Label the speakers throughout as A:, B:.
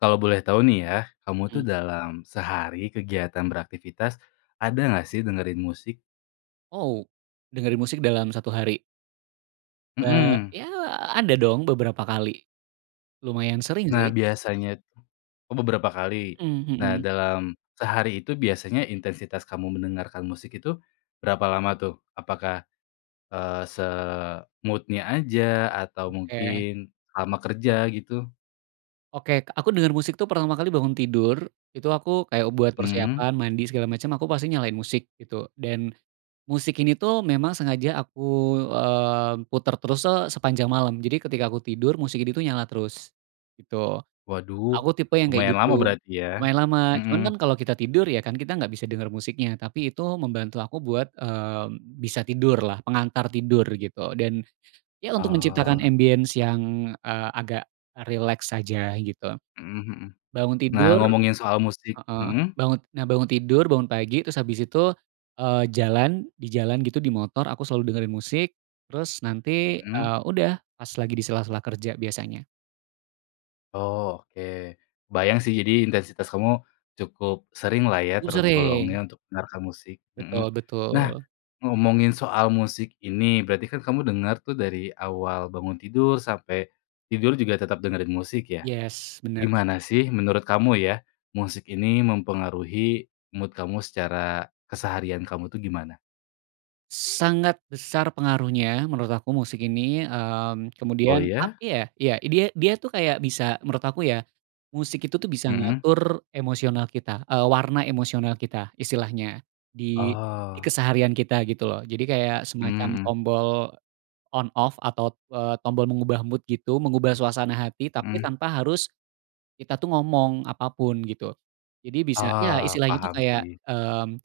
A: Kalau boleh tahu nih ya, kamu tuh
B: Mhm.
A: dalam sehari kegiatan beraktivitas, ada nggak sih dengerin musik?
B: Oh, dengerin musik dalam 1 hari? Ba
A: Mhm.
B: ya ada dong beberapa kali. Lumayan sering
A: Nah
B: sih.
A: biasanyat oh beberapa kali?
B: Mmm,
A: Nah
B: mhm.
A: dalam sehari itu biasanya intensitas kamu mendengarkan musik itu berapa lama tuh? Apakah, eee, se-mood-nya aja atau
B: Oke.
A: mungkin selama kerja gitu?
B: Oke aku denger musik tuh pertama kali bangun tidur, itu aku kayak buat
A: Mmm.
B: persiapan mandi segala macam aku pasti nyalain musik gitu, dan musik ini tuh memang sengaja aku, eee, puter terus se sepanjang malam, jadi ketika aku tidur, musik ini tuh nyala terus gitu.
A: Waduh
B: Aku tipe yang kayak
A: lumayan lama
B: gitu.
A: berarti ya.
B: Lumayan lama cuman
A: Mhm.
B: kan kalau kita tidur ya kan kita gak bisa denger musiknya, tapi itu membantu aku buat, mmm, bisa tidurlah, pengantar tidur gitu, dan ya untuk menciptakan
A: Oh.
B: ambience yang, eee, agak rileks saja gitu.
A: Mhm mhm.
B: Bangun
A: Nah
B: tidur
A: ngomongin soal musik
B: heeh,
A: mhm?
B: bangun nah bangun tidur, bangun pagi, terus habis itu, eee, jalan, di jalan gitu di motor aku selalu dengerin musik, terus nanti,
A: Mhm.
B: eee, udah pas lagi di sela-sela kerja biasanya.
A: Oh oke. Kebayang sih jadi intensitas kamu cukup seringlah ya
B: Cukup sering.
A: tergolongnya untuk mendengarkan musik.
B: Betul
A: Mhm. Nah
B: betul.
A: ngomongin soal musik ini, berarti kan kamu denger tuh dari awal bangun tidur sampai tidur juga tetap dengerin musik ya.
B: Yes, bener.
A: Gimana sih menurut kamu ya, musik ini mempengaruhi mood kamu secara keseharian kamu tuh gimana?
B: Sangat besar pengaruhnya menurut aku musik ini, mmm,
A: Oh
B: kemudian apa
A: ya?
B: ya, ya dia dia tuh kayak bisa- menurut aku ya- musik itu tuh bisa
A: Mhm.
B: ngatur emosional kita, eee, warna emosional kita istilahnya, di di
A: Oh.
B: keseharian kita gitu loh, jadi kayak semacam
A: Mmm mhm.
B: tombol on-off atau, eee, tombol mengubah mood gitu, mengubah suasana hati, tapi
A: Mmm.
B: tanpa harus kita tuh ngomong apa pun gitu. Jadi bisa ya
A: Ah
B: istilahnya itu
A: paham
B: kayak,
A: sih.
B: mmm,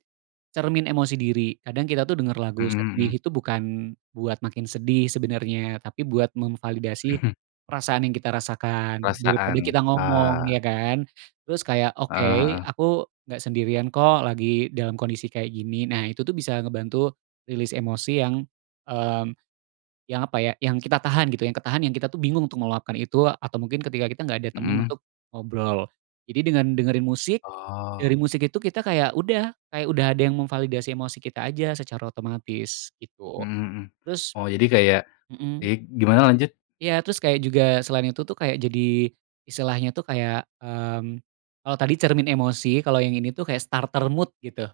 B: cermin emosi diri, kadang kita tuh denger lagu
A: Mhm
B: sedih
A: mhm.
B: itu bukan buat makin sedih sebenernya, tapi buat memvalidasi perasaan yang kita rasakan, daripada
A: Perasaan,
B: kita ngomong,
A: ah.
B: ya kan? Terus kayak,
A: Eee
B: oke
A: heeh.
B: aku gak sendirian kok, lagi dalam kondisi kayak gini. Nah itu tuh bisa ngebantu release emosi yang, mmm, yang apa ya, yang kita tahan gitu, yang ketahan, yang kita tuh bingung untuk meluapkan itu atau mungkin ketika kita gak ada temen
A: Mhm.
B: untuk ngobrol, jadi dengan dengerin musik, dengerin
A: Oh.
B: musik itu kita kayak udah, kayak udah ada yang memvalidasi emosi kita aja secara otomatis, gitu.
A: Mhm mhm.
B: Terus
A: Oh jadi kayak di
B: mhm.
A: gimana, lanjut?
B: Ya terus kayak juga selain itu tuh kayak jadi istilahnya tuh kayak, mmm, kalau tadi cermin emosi, kalau yang ini tuh kayak starter mood gitu,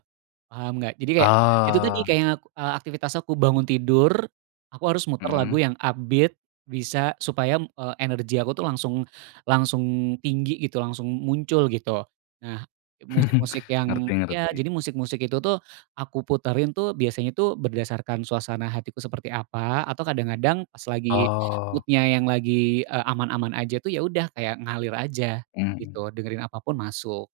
B: paham gak? Jadi kayak itu tuh nih
A: Oh.
B: kayak, eee, aktivitas aku bangun tidur, aku harus muter lagu
A: Mhm.
B: yang upbeat bisa supaya, eee, energi aku tuh langsung langsung tinggi gitu, langsung muncul gitu. Nah musik-musik yang
A: Ngerti
B: ya,
A: ngerti.
B: jadi musik-musik itu tuh aku puterin tuh biasanya tuh berdasarkan suasana hatiku seperti apa, atau kadang-kadang pas lagi
A: Oh.
B: mood-nya yang lagi, eee, aman-aman aja tuh ya udah, kayak ngalir aja
A: Mhm.
B: gitu, dengerin apa pun masuk.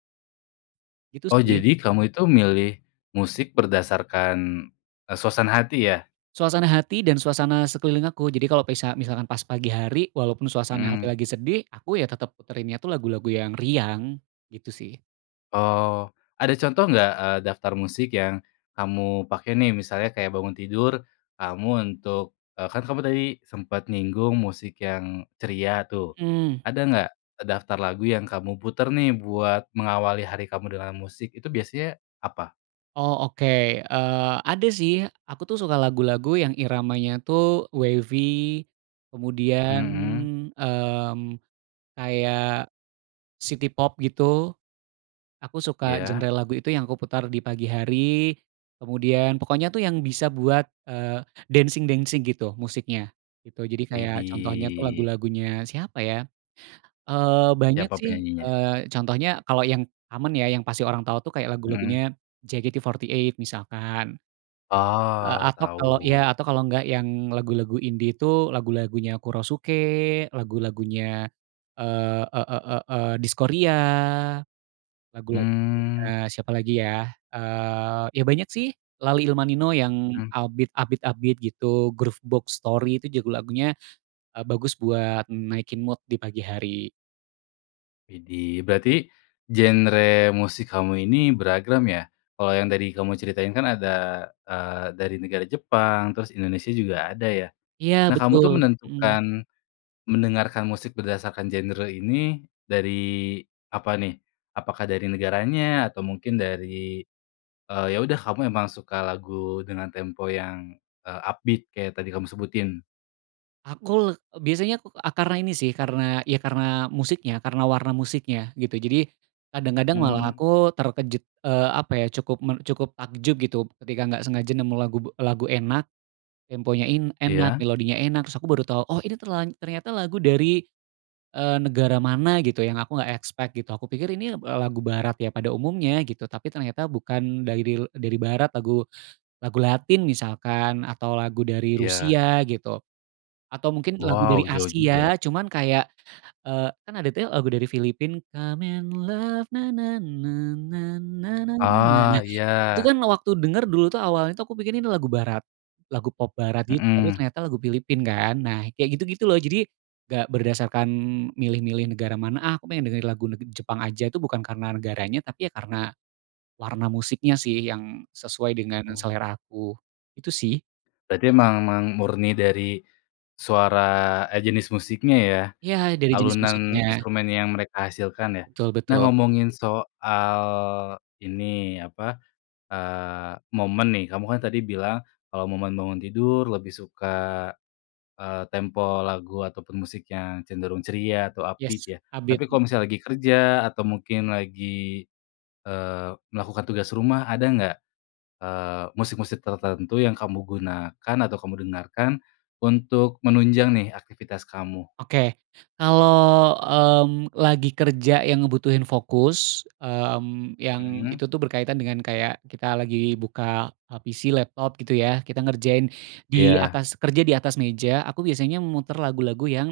B: Gitu
A: Oh
B: sih.
A: jadi kamu itu milih musik berdasarkan, eee, suasana hati ya?
B: Suasana hati dan suasana sekeliling aku. Jadi kalau pesa misalkan pas pagi hari, walaupun suasana hati
A: Mmm.
B: lagi sedih, aku ya tetap puterinnya tuh lagu-lagu yang riang gitu sih.
A: Oh. Ada contoh nggak, eee, daftar musik yang kamu pakai nih, misalnya kayak bangun tidur, kamu untuk, eee, kan kamu tadi sempat nyinggung musik yang ceria tuh.
B: Mmm.
A: Ada nggak daftar lagu yang kamu putar nih buat mengawali hari kamu dengan musik, itu biasanya apa?
B: Oh oke, eee, ada sih aku tuh suka lagu-lagu yang iramanya tuh wavy, kemudian,
A: Mhm.
B: mmm, kayak city pop gitu. Aku suka
A: Ya.
B: genre lagu itu yang aku putar di pagi hari, kemudian pokoknya tuh yang bisa buat, eee, dancing-dancing gitu musiknya gitu. Jadi kayak contohnya tuh
A: Widih.
B: lagu-lagunya siapa ya, eee, banyak
A: Siapa
B: sih,
A: penyanyinya?
B: eee, contohnya kalau yang aman ya, yang pasti orang tahu tuh kayak
A: Mmm.
B: lagu-lagunya JKT48 misalkan. Eee,
A: Oh
B: atau kalau ya,
A: tau.
B: atau kalau nggak yang lagu-lagu indie itu lagu-lagunya Kurosuke, lagu-lagunya, eee, e e e eee Diskoria, lagu-lagunya
A: Hmm.
B: siapa lagi ya, eee, ya banyak sih Laleilmanino yang
A: Hmm.
B: upbeat upbeat-upbeat gitu, Groovebox Story, itu juga lagunya, eee, bagus buat naikin mood di pagi hari.
A: Widih. Berarti genre musik kamu ini beragam ya? Kalau yang tadi kamu ceritain kan ada, eee, dari negara Jepang, terus Indonesia juga ada ya.
B: Iya
A: Nah kamu
B: betul,
A: tuh
B: mhm.
A: menentukan, mendengarkan musik berdasarkan genre ini dari apa nih? Apakah dari negaranya atau mungkin dari, eee, ya udah kamu emang suka lagu dengan tempo yang, eee, upbeat kayak tadi kamu sebutin?
B: Aku le biasanya ku eee, karena ini sih, karena, ya karena musiknya, karena warna musiknya, gitu. Jadi kadang-kadang malah
A: Mmm.
B: aku terkejut, eee, apa ya, cukup men cukup takjub gitu ketika gak sengaja nemu lagu lagu enak, temponya in enak,
A: Iya.
B: melodinya enak, terus aku baru tau, oh ini terla ternyata lagu dari, eee, negara mana gitu yang aku gak expect gitu, aku pikir ini eb eee, lagu barat ya pada umumnya gitu, tapi ternyata bukan daril dari barat, lagu lagu latin misalkan, atau lagu dari
A: Iya.
B: Rusia gitu. Atau mungkin lagu dari
A: Wow jauh juga.
B: Asia cuman kayak, eee, kan ada tuh ya lagu dari Filipina come and love na na na na na na na na,
A: Ah
B: nah itu
A: iya.
B: kan waktu denger, dulu tuh, awalnya tuh, aku pikir ini lagu barat, lagu pop barat gitu, tapi
A: Mhm.
B: ternyata lagu Filipina kan, nah kayak gitu-gitu loh, jadi gak berdasarkan milih-milih negara mana, ah aku pengen dengerin lagu neg Jepang aja tuh bukan karena negaranya, tapi ya karena warna musiknya sih yang sesuai dengan
A: Oh.
B: selera aku, itu sih.
A: Berarti emang, mang murni dari suara eh, jenis musiknya ya?
B: Ya dari jenis
A: Alunan
B: musiknya.
A: instrumen yang mereka hasilkan ya.
B: Betul
A: Nah
B: betul.
A: ngomongin soal ini, apa, eee, momen nih. Kamu kan tadi bilang kalau momen bangun tidur lebih suka, eee, tempo lagu ataupun musik yang cenderung ceria atau upbeat
B: Yes,
A: ya.
B: upbeat.
A: Tapi kalau misalnya lagi kerja atau mungkin lagi, eee, melakukan tugas rumah, ada gak, eee, musik-musik tertentu yang kamu gunakan atau kamu dengarkan untuk menunjang nih aktivitas kamu?
B: Oke kalau, mmm, lagi kerja yang ngebutuhin fokus, mmm, yang
A: Mmm.
B: itu tuh berkaitan dengan kayak kita lagi buka, eee, PC, laptop gitu ya, kita ngerjain di
A: Iya.
B: atas kerja, di atas meja, aku biasanya muter lagu-lagu yang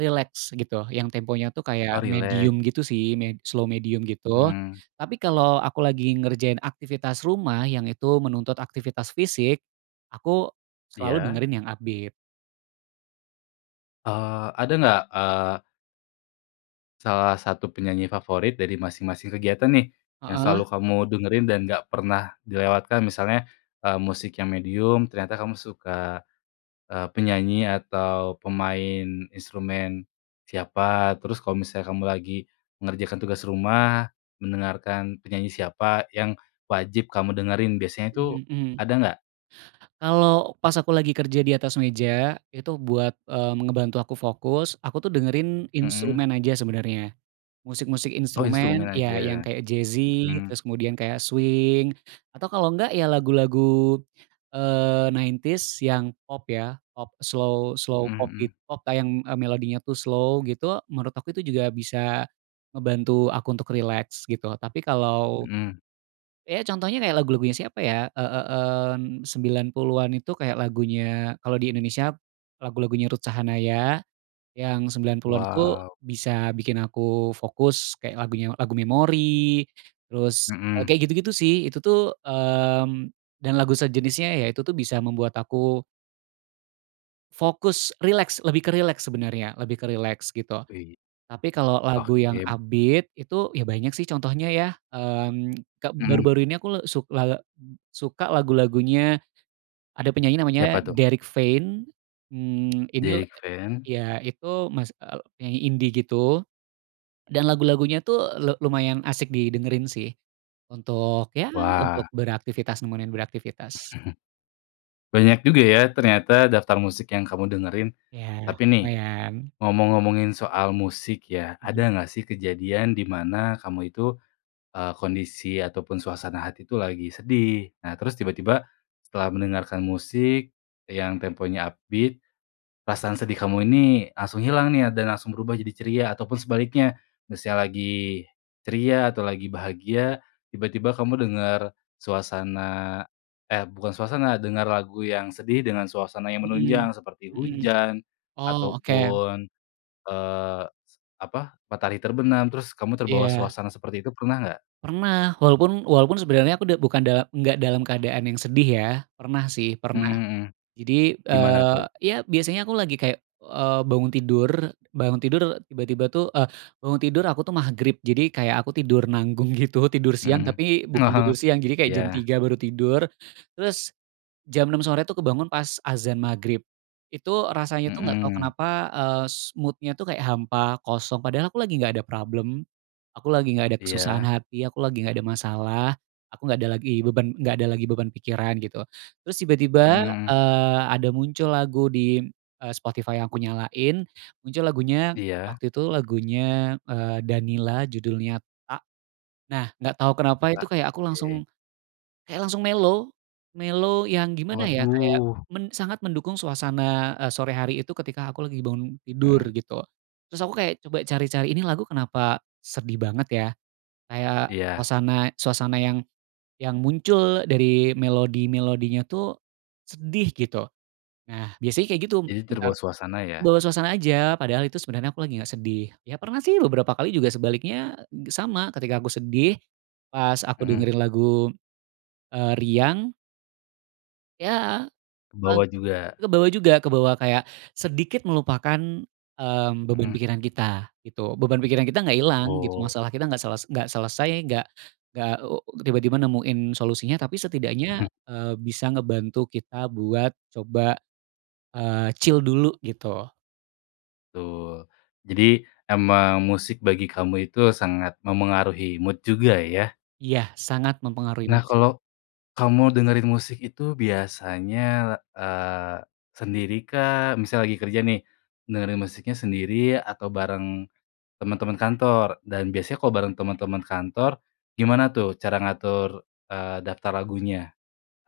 B: rileks gitu, yang temponya tuh kayak
A: Oh rileks.
B: medium gitu sih me slow, medium gitu.
A: Mmm.
B: Tapi kalau aku lagi ngerjain aktivitas rumah yang itu menuntut aktivitas fisik, aku selalu
A: Iya.
B: dengerin yang upbeat.
A: Eee, ada nggak, eee salah satu penyanyi favorit dari masing-masing kegiatan, nih, yang
B: Heeh.
A: selalu kamu dengerin dan nggak pernah dilewatkan, misalnya, eee, musik yang medium, ternyata kamu suka, eee, penyanyi atau pemain instrumen siapa. Terus kalo misalnya kamu lagi mengerjakan tugas rumah, mendengarkan penyanyi siapa yang wajib kamu dengerin biasanya, tuh,
B: Mmm, mhm.
A: ada nggak?
B: Kalau pas aku lagi kerja di atas meja, itu buat, eee, me ngebantu aku fokus, aku, tuh, dengerin
A: Mhm.
B: instrumen aja sebenarnya, musik-musik
A: Oh, instrumen
B: instrumen, ya, yang
A: aja?
B: kayak jazzy,
A: Mhm.
B: terus kemudian kayak swing, atau kalau nggak, ya, lagu-lagu, eee, 90s yang pop, ya, pop slow slow
A: Mhm
B: pop, git
A: mhm.
B: pop yang, eee, melodinya, tuh, slow, gitu, menurut aku itu juga bisa ngebantu aku untuk rileks, gitu, tapi kalau,
A: Mmm.
B: ya, contohnya kayak lagu-lagunya siapa, ya, eee eee, mmm, 90-an itu kayak lagunya, kalau di Indonesia lagu-lagunya Ruth Sahanaya, yang 90-an itu
A: Wow.
B: bisa bikin aku fokus kayak lagunya lagu memori, terus
A: Mhm.
B: kayak gitu-gitu, sih. Itu tuh, mmm, dan lagu sejenisnya, ya, itu, tuh, bisa membuat aku fokus, rileks, lebih ke rileks sebenarnya, lebih ke rileks, gitu.
A: Wih.
B: Tapi kalau lagu yang
A: Oke.
B: upbeat itu, ya, banyak, sih, contohnya, ya. Mmm, ke
A: Mhm.
B: baru-baru ini aku le suk eee, suka lagu-lagunya, ada penyanyi namanya
A: Siapa, tuh?
B: Derik Fein, mmm, ini,
A: Derik
B: eee,
A: Fein?
B: ya, itu, mas eee, penyanyi indi, gitu. Dan lagu-lagunya, tuh, le lumayan asik didengerin, sih, untuk, ya, untuk
A: Wah.
B: beraktivitas, nemenin beraktivitas.
A: Banyak juga, ya, ternyata daftar musik yang kamu dengerin.
B: Ya,
A: Tapi, nih,
B: lumayan.
A: ngomong-ngomongin soal musik, ya, ada nggak, sih, kejadian di mana kamu itu, eee, kondisi atau pun suasana hati, tuh, lagi sedih, nah, terus tiba-tiba setelah mendengarkan musik yang temponya upbeat, perasaan sedih kamu ini langsung hilang, nih, a dan langsung berubah jadi ceria atau pun sebaliknya? Misal lagi ceria atau lagi bahagia, tiba-tiba kamu dengar suasana, eh bukan suasana, dengar lagu yang sedih dengan suasana yang
B: Mhm
A: menunjang seperti
B: mhm.
A: hujan
B: Oh,
A: atau
B: oke.
A: pun, eee, apa, matahari terbenam, terus kamu terbawa
B: Iya.
A: suasana seperti itu, pernah nggak?
B: Pernah, walaupun walaupun sebenarnya aku udah bukan da enggak dalam keadaan yang sedih, ya, pernah, sih, pernah.
A: Mhm mhm,
B: Jadi,
A: gimana,
B: eee,
A: tuh?
B: ya, biasanya aku lagi kayak, eee, bangun tidur, bangun tidur tiba-tiba, tuh, eee, bangun tidur aku, tuh, Magrib, jadi kayak aku tidur nanggung, gitu, tidur siang
A: Mhm.
B: tapi
A: Ah
B: bukan
A: hah.
B: tidur siang, jadi kayak jam
A: Iya.
B: 3.00 baru tidur, terus jam 6.00 sore, tuh, kebangun pas azan Magrib. Itu rasanya, tuh, nggak tau
A: Mhm.
B: kenapa, eee, s mood-nya, tuh, kayak hampa, kosong, padahal aku lagi nggak ada problem, aku lagi nggak ada kesusahan
A: Iya.
B: hati, aku lagi nggak ada masalah, aku nggak ada lagi beban nggak ada lagi beban pikiran, gitu, terus tiba-tiba,
A: Mhm.
B: eee, ada muncul lagu di, eee, Spotify yang aku nyalain, muncul lagunya
A: Iya.
B: waktu itu lagunya, eee, Danilla judulnya Tak, nah, nggak tau kenapa,
A: A
B: itu kayak aku
A: ke.
B: langsung kayak langsung mellow. Mellow yang gimana, ya, kayak
A: Waduh.
B: men sangat mendukung suasana, eee, sore hari itu ketika aku lagi bangun tidur,
A: Mhm.
B: gitu. Terus aku kayak coba cari-cari ini lagu kenapa sedih banget, ya, kayak
A: Iya.
B: suasana suasana yang yang muncul dari melodi-melodinya, tuh, sedih, gitu. Nah, biasanya kayak gitu
A: Jadi
B: sebentar
A: terbawa suasana, ya?
B: bawa suasana aja, padahal itu sebenernya aku lagi nggak sedih. Ya, pernah, sih, beberapa kali juga sebaliknya sama, ketika aku sedih, pas aku
A: Mhm.
B: dengerin lagu, eee, riang Ya, pag
A: Kebawa juga.
B: kebawa juga kebawa kayak sedikit melupakan, mmm, beban
A: Mhm.
B: pikiran kita, gitu. Beban pikiran kita nggak hilang, gitu,
A: Oh.
B: masalah kita nggak sel nggak selesai, nggak nggak, eee, tiba-tiba nemuin solusinya, tapi setidaknya,
A: Mhm.
B: eee, bisa ngebantu kita buat coba, eee, chill dulu, gitu.
A: Betul. Jadi emang musik bagi kamu itu sangat memengaruhi mood juga, ya?
B: Iya. Sangat mempengaruhi
A: Nah
B: musik.
A: kalo kamu dengerin musik itu biasanya, eee, sendirikah? Misal lagi kerja nih, dengerin musiknya sendiri atau bareng teman-teman kantor? Dan biasanya kalo bareng teman-teman Kantor, gimana tuh cara ngatur, eee, daftar lagunya?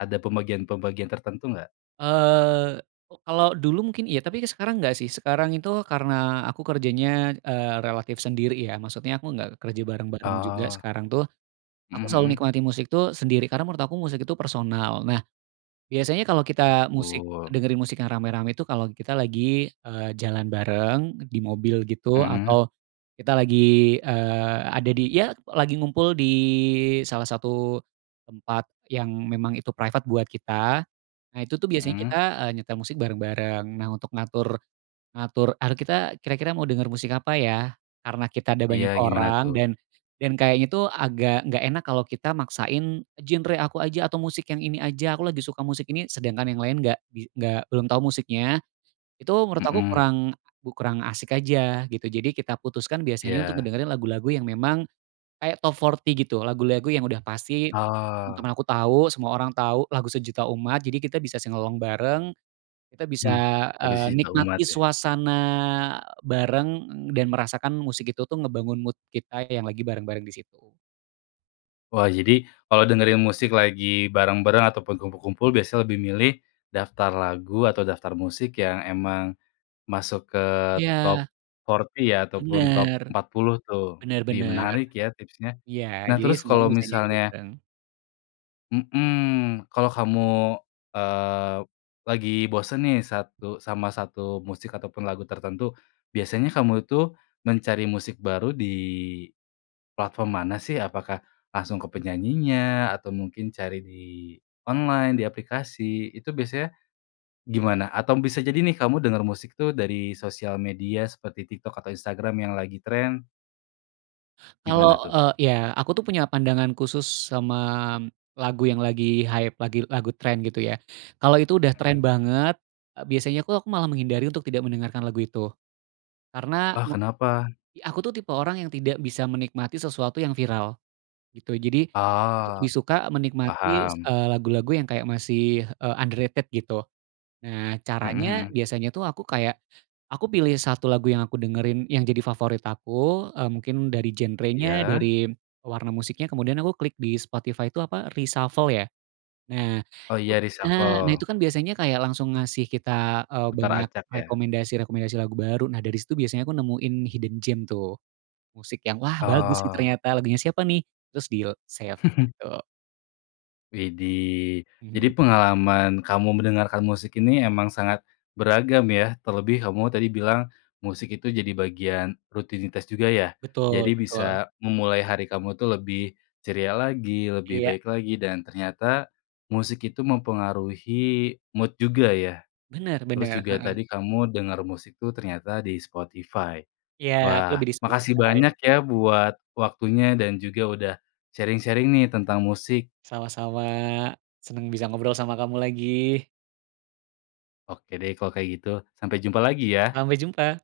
A: Ada pembagian-pembagian tertentu nggak?
B: Eee, ko kalau dulu mungkin iya, tapi sekarang gak sih, sekarang itu karena aku kerjanya, eee, relatif sendiri ya, maksudnya aku gak kerja bareng-bareng juga
A: Oh.
B: sekarang tuh.
A: Mhm
B: Aku selalu
A: mhm.
B: nikmati musik tuh sendiri karena menurut aku musik itu personal. Nah biasanya kalau kita. musik,
A: Tul.
B: dengerin musik yang rame-rame itu kalau kita lagi, eee, jalan bareng di mobil gitu,
A: Mmm.
B: atau kita lagi, eee, ada di ya lagi ngumpul di salah satu tempat yang memang itu private buat kita. Nah itu tuh biasanya kita,
A: Mmm.
B: eee, nyetel musik bareng-bareng. Nah untuk ngatur, ngatur ar kita kira-kira mau denger musik apa ya? Karena kita ada
A: Iya,
B: banyak
A: gimana
B: orang,
A: tuh?
B: dan dan kayaknya tuh agak gak enak kalau kita maksain genre aku aja atau musik yang ini aja, aku lagi suka musik ini sedangkan yang lain gak di nggak, belum tahu musiknya. Itu menurut aku
A: Mmm.
B: kurang, kurang asik aja gitu. Jadi kita putuskan biasanya untuk
A: Iya.
B: ngedengerin lagu-lagu yang memang kayak top 40 gitu, lagu-lagu yang udah pasti
A: Oh.
B: teman-teman aku tahu, semua orang tahu, lagu sejuta umat jadi kita bisa sing-along bareng. Kita bisa,
A: Mmm, lagu
B: eee,
A: sejuta
B: nikmati
A: umat ya?
B: suasana bareng dan merasakan musik itu tuh ngebangun mood kita yang lagi bareng-bareng di situ.
A: Wah jadi kalo dengerin musik lagi bareng-bareng ataupun kumpul-kumpul biasanya lebih milih daftar lagu atau daftar musik yang emang masuk ke
B: Iya.
A: top 40 ya? Ataupun top
B: Bener.
A: 40 tuh,
B: Bener
A: ih
B: bener.
A: menarik ya tipsnya.
B: Iya,
A: Nah
B: jadi
A: terus kalo
B: semuanya bisa nyanyi
A: misalnya
B: bareng.
A: Mhm. Kalo kamu, eee, lagi bosen nih satu sama 1 musik ataupun lagu tertentu, biasanya kamu itu mencari musik baru di platform mana sih? Apakah langsung ke penyanyinya atau mungkin cari di online, di aplikasi, itu biasanya gimana? Atau bisa jadi nih kamu dengar musik tuh dari sosial media seperti TikTok atau Instagram yang lagi tren?
B: Kalau,
A: Gimana tuh?
B: eee iya, aku tuh punya pandangan khusus sama lagu yang lagi hype, lagi lagu tren gitu ya. Kalau itu udah tren
A: Hmm.
B: banget, eee, biasanya aku aku malah menghindari untuk tidak mendengarkan lagu itu. Karena
A: Ah
B: me
A: kenapa?
B: aku tuh tipe orang yang tidak bisa menikmati sesuatu yang viral. Gitu jadi aku tuh
A: Oh
B: lebih suka menikmati,
A: paham.
B: eee, lagu-lagu yang kayak masih, eee, underrated gitu. Nah,
A: Mhm
B: caranya,
A: mhm.
B: biasanya tuh aku kayak aku pilih 1 lagu yang aku dengerin, yang jadi favorit aku, eee, mungkin dari genrenya,
A: Iya?
B: dari warna musiknya, kemudian aku klik di Spotify itu apa reshuffle ya? Nah
A: Oh
B: itu
A: iya,
B: nah! Nah
A: reshuffle.
B: itu kan biasanya kayak langsung ngasih kita, eee,
A: Putar
B: banyak
A: acak ya?
B: rekomendasi-rekomendasi lagu baru, nah dari situ biasanya aku nemuin hidden gem tuh. Musik yang wah bagus nih
A: Oh.
B: ternyata, lagunya siapa nih? Terus deal, save gitu.
A: Widih, jadi
B: Mhm.
A: pengalaman kamu mendengarkan musik ini emang sangat beragam ya, terlebih kamu tadi bilang musik itu jadi bagian rutinitas juga ya?
B: Betul
A: Jadi
B: betul.
A: bisa memulai hari kamu tuh lebih ceria lagi, lebih
B: Iya.
A: baik lagi dan ternyata musik itu mempengaruhi mood juga ya.
B: Bener
A: Terus
B: bener,
A: juga
B: heeh.
A: tadi kamu denger musik tuh ternyata di Spotify.
B: Iya, aku
A: Wah
B: lebih di
A: makasih
B: Spotify.
A: banyak ya buat waktunya dan juga udah sharing-sharing nih tentang musik.
B: Sama-sama. Seneng bisa ngobrol sama kamu lagi.
A: Oke deh kalau kayak gitu, sampai jumpa lagi ya
B: Sampai jumpa!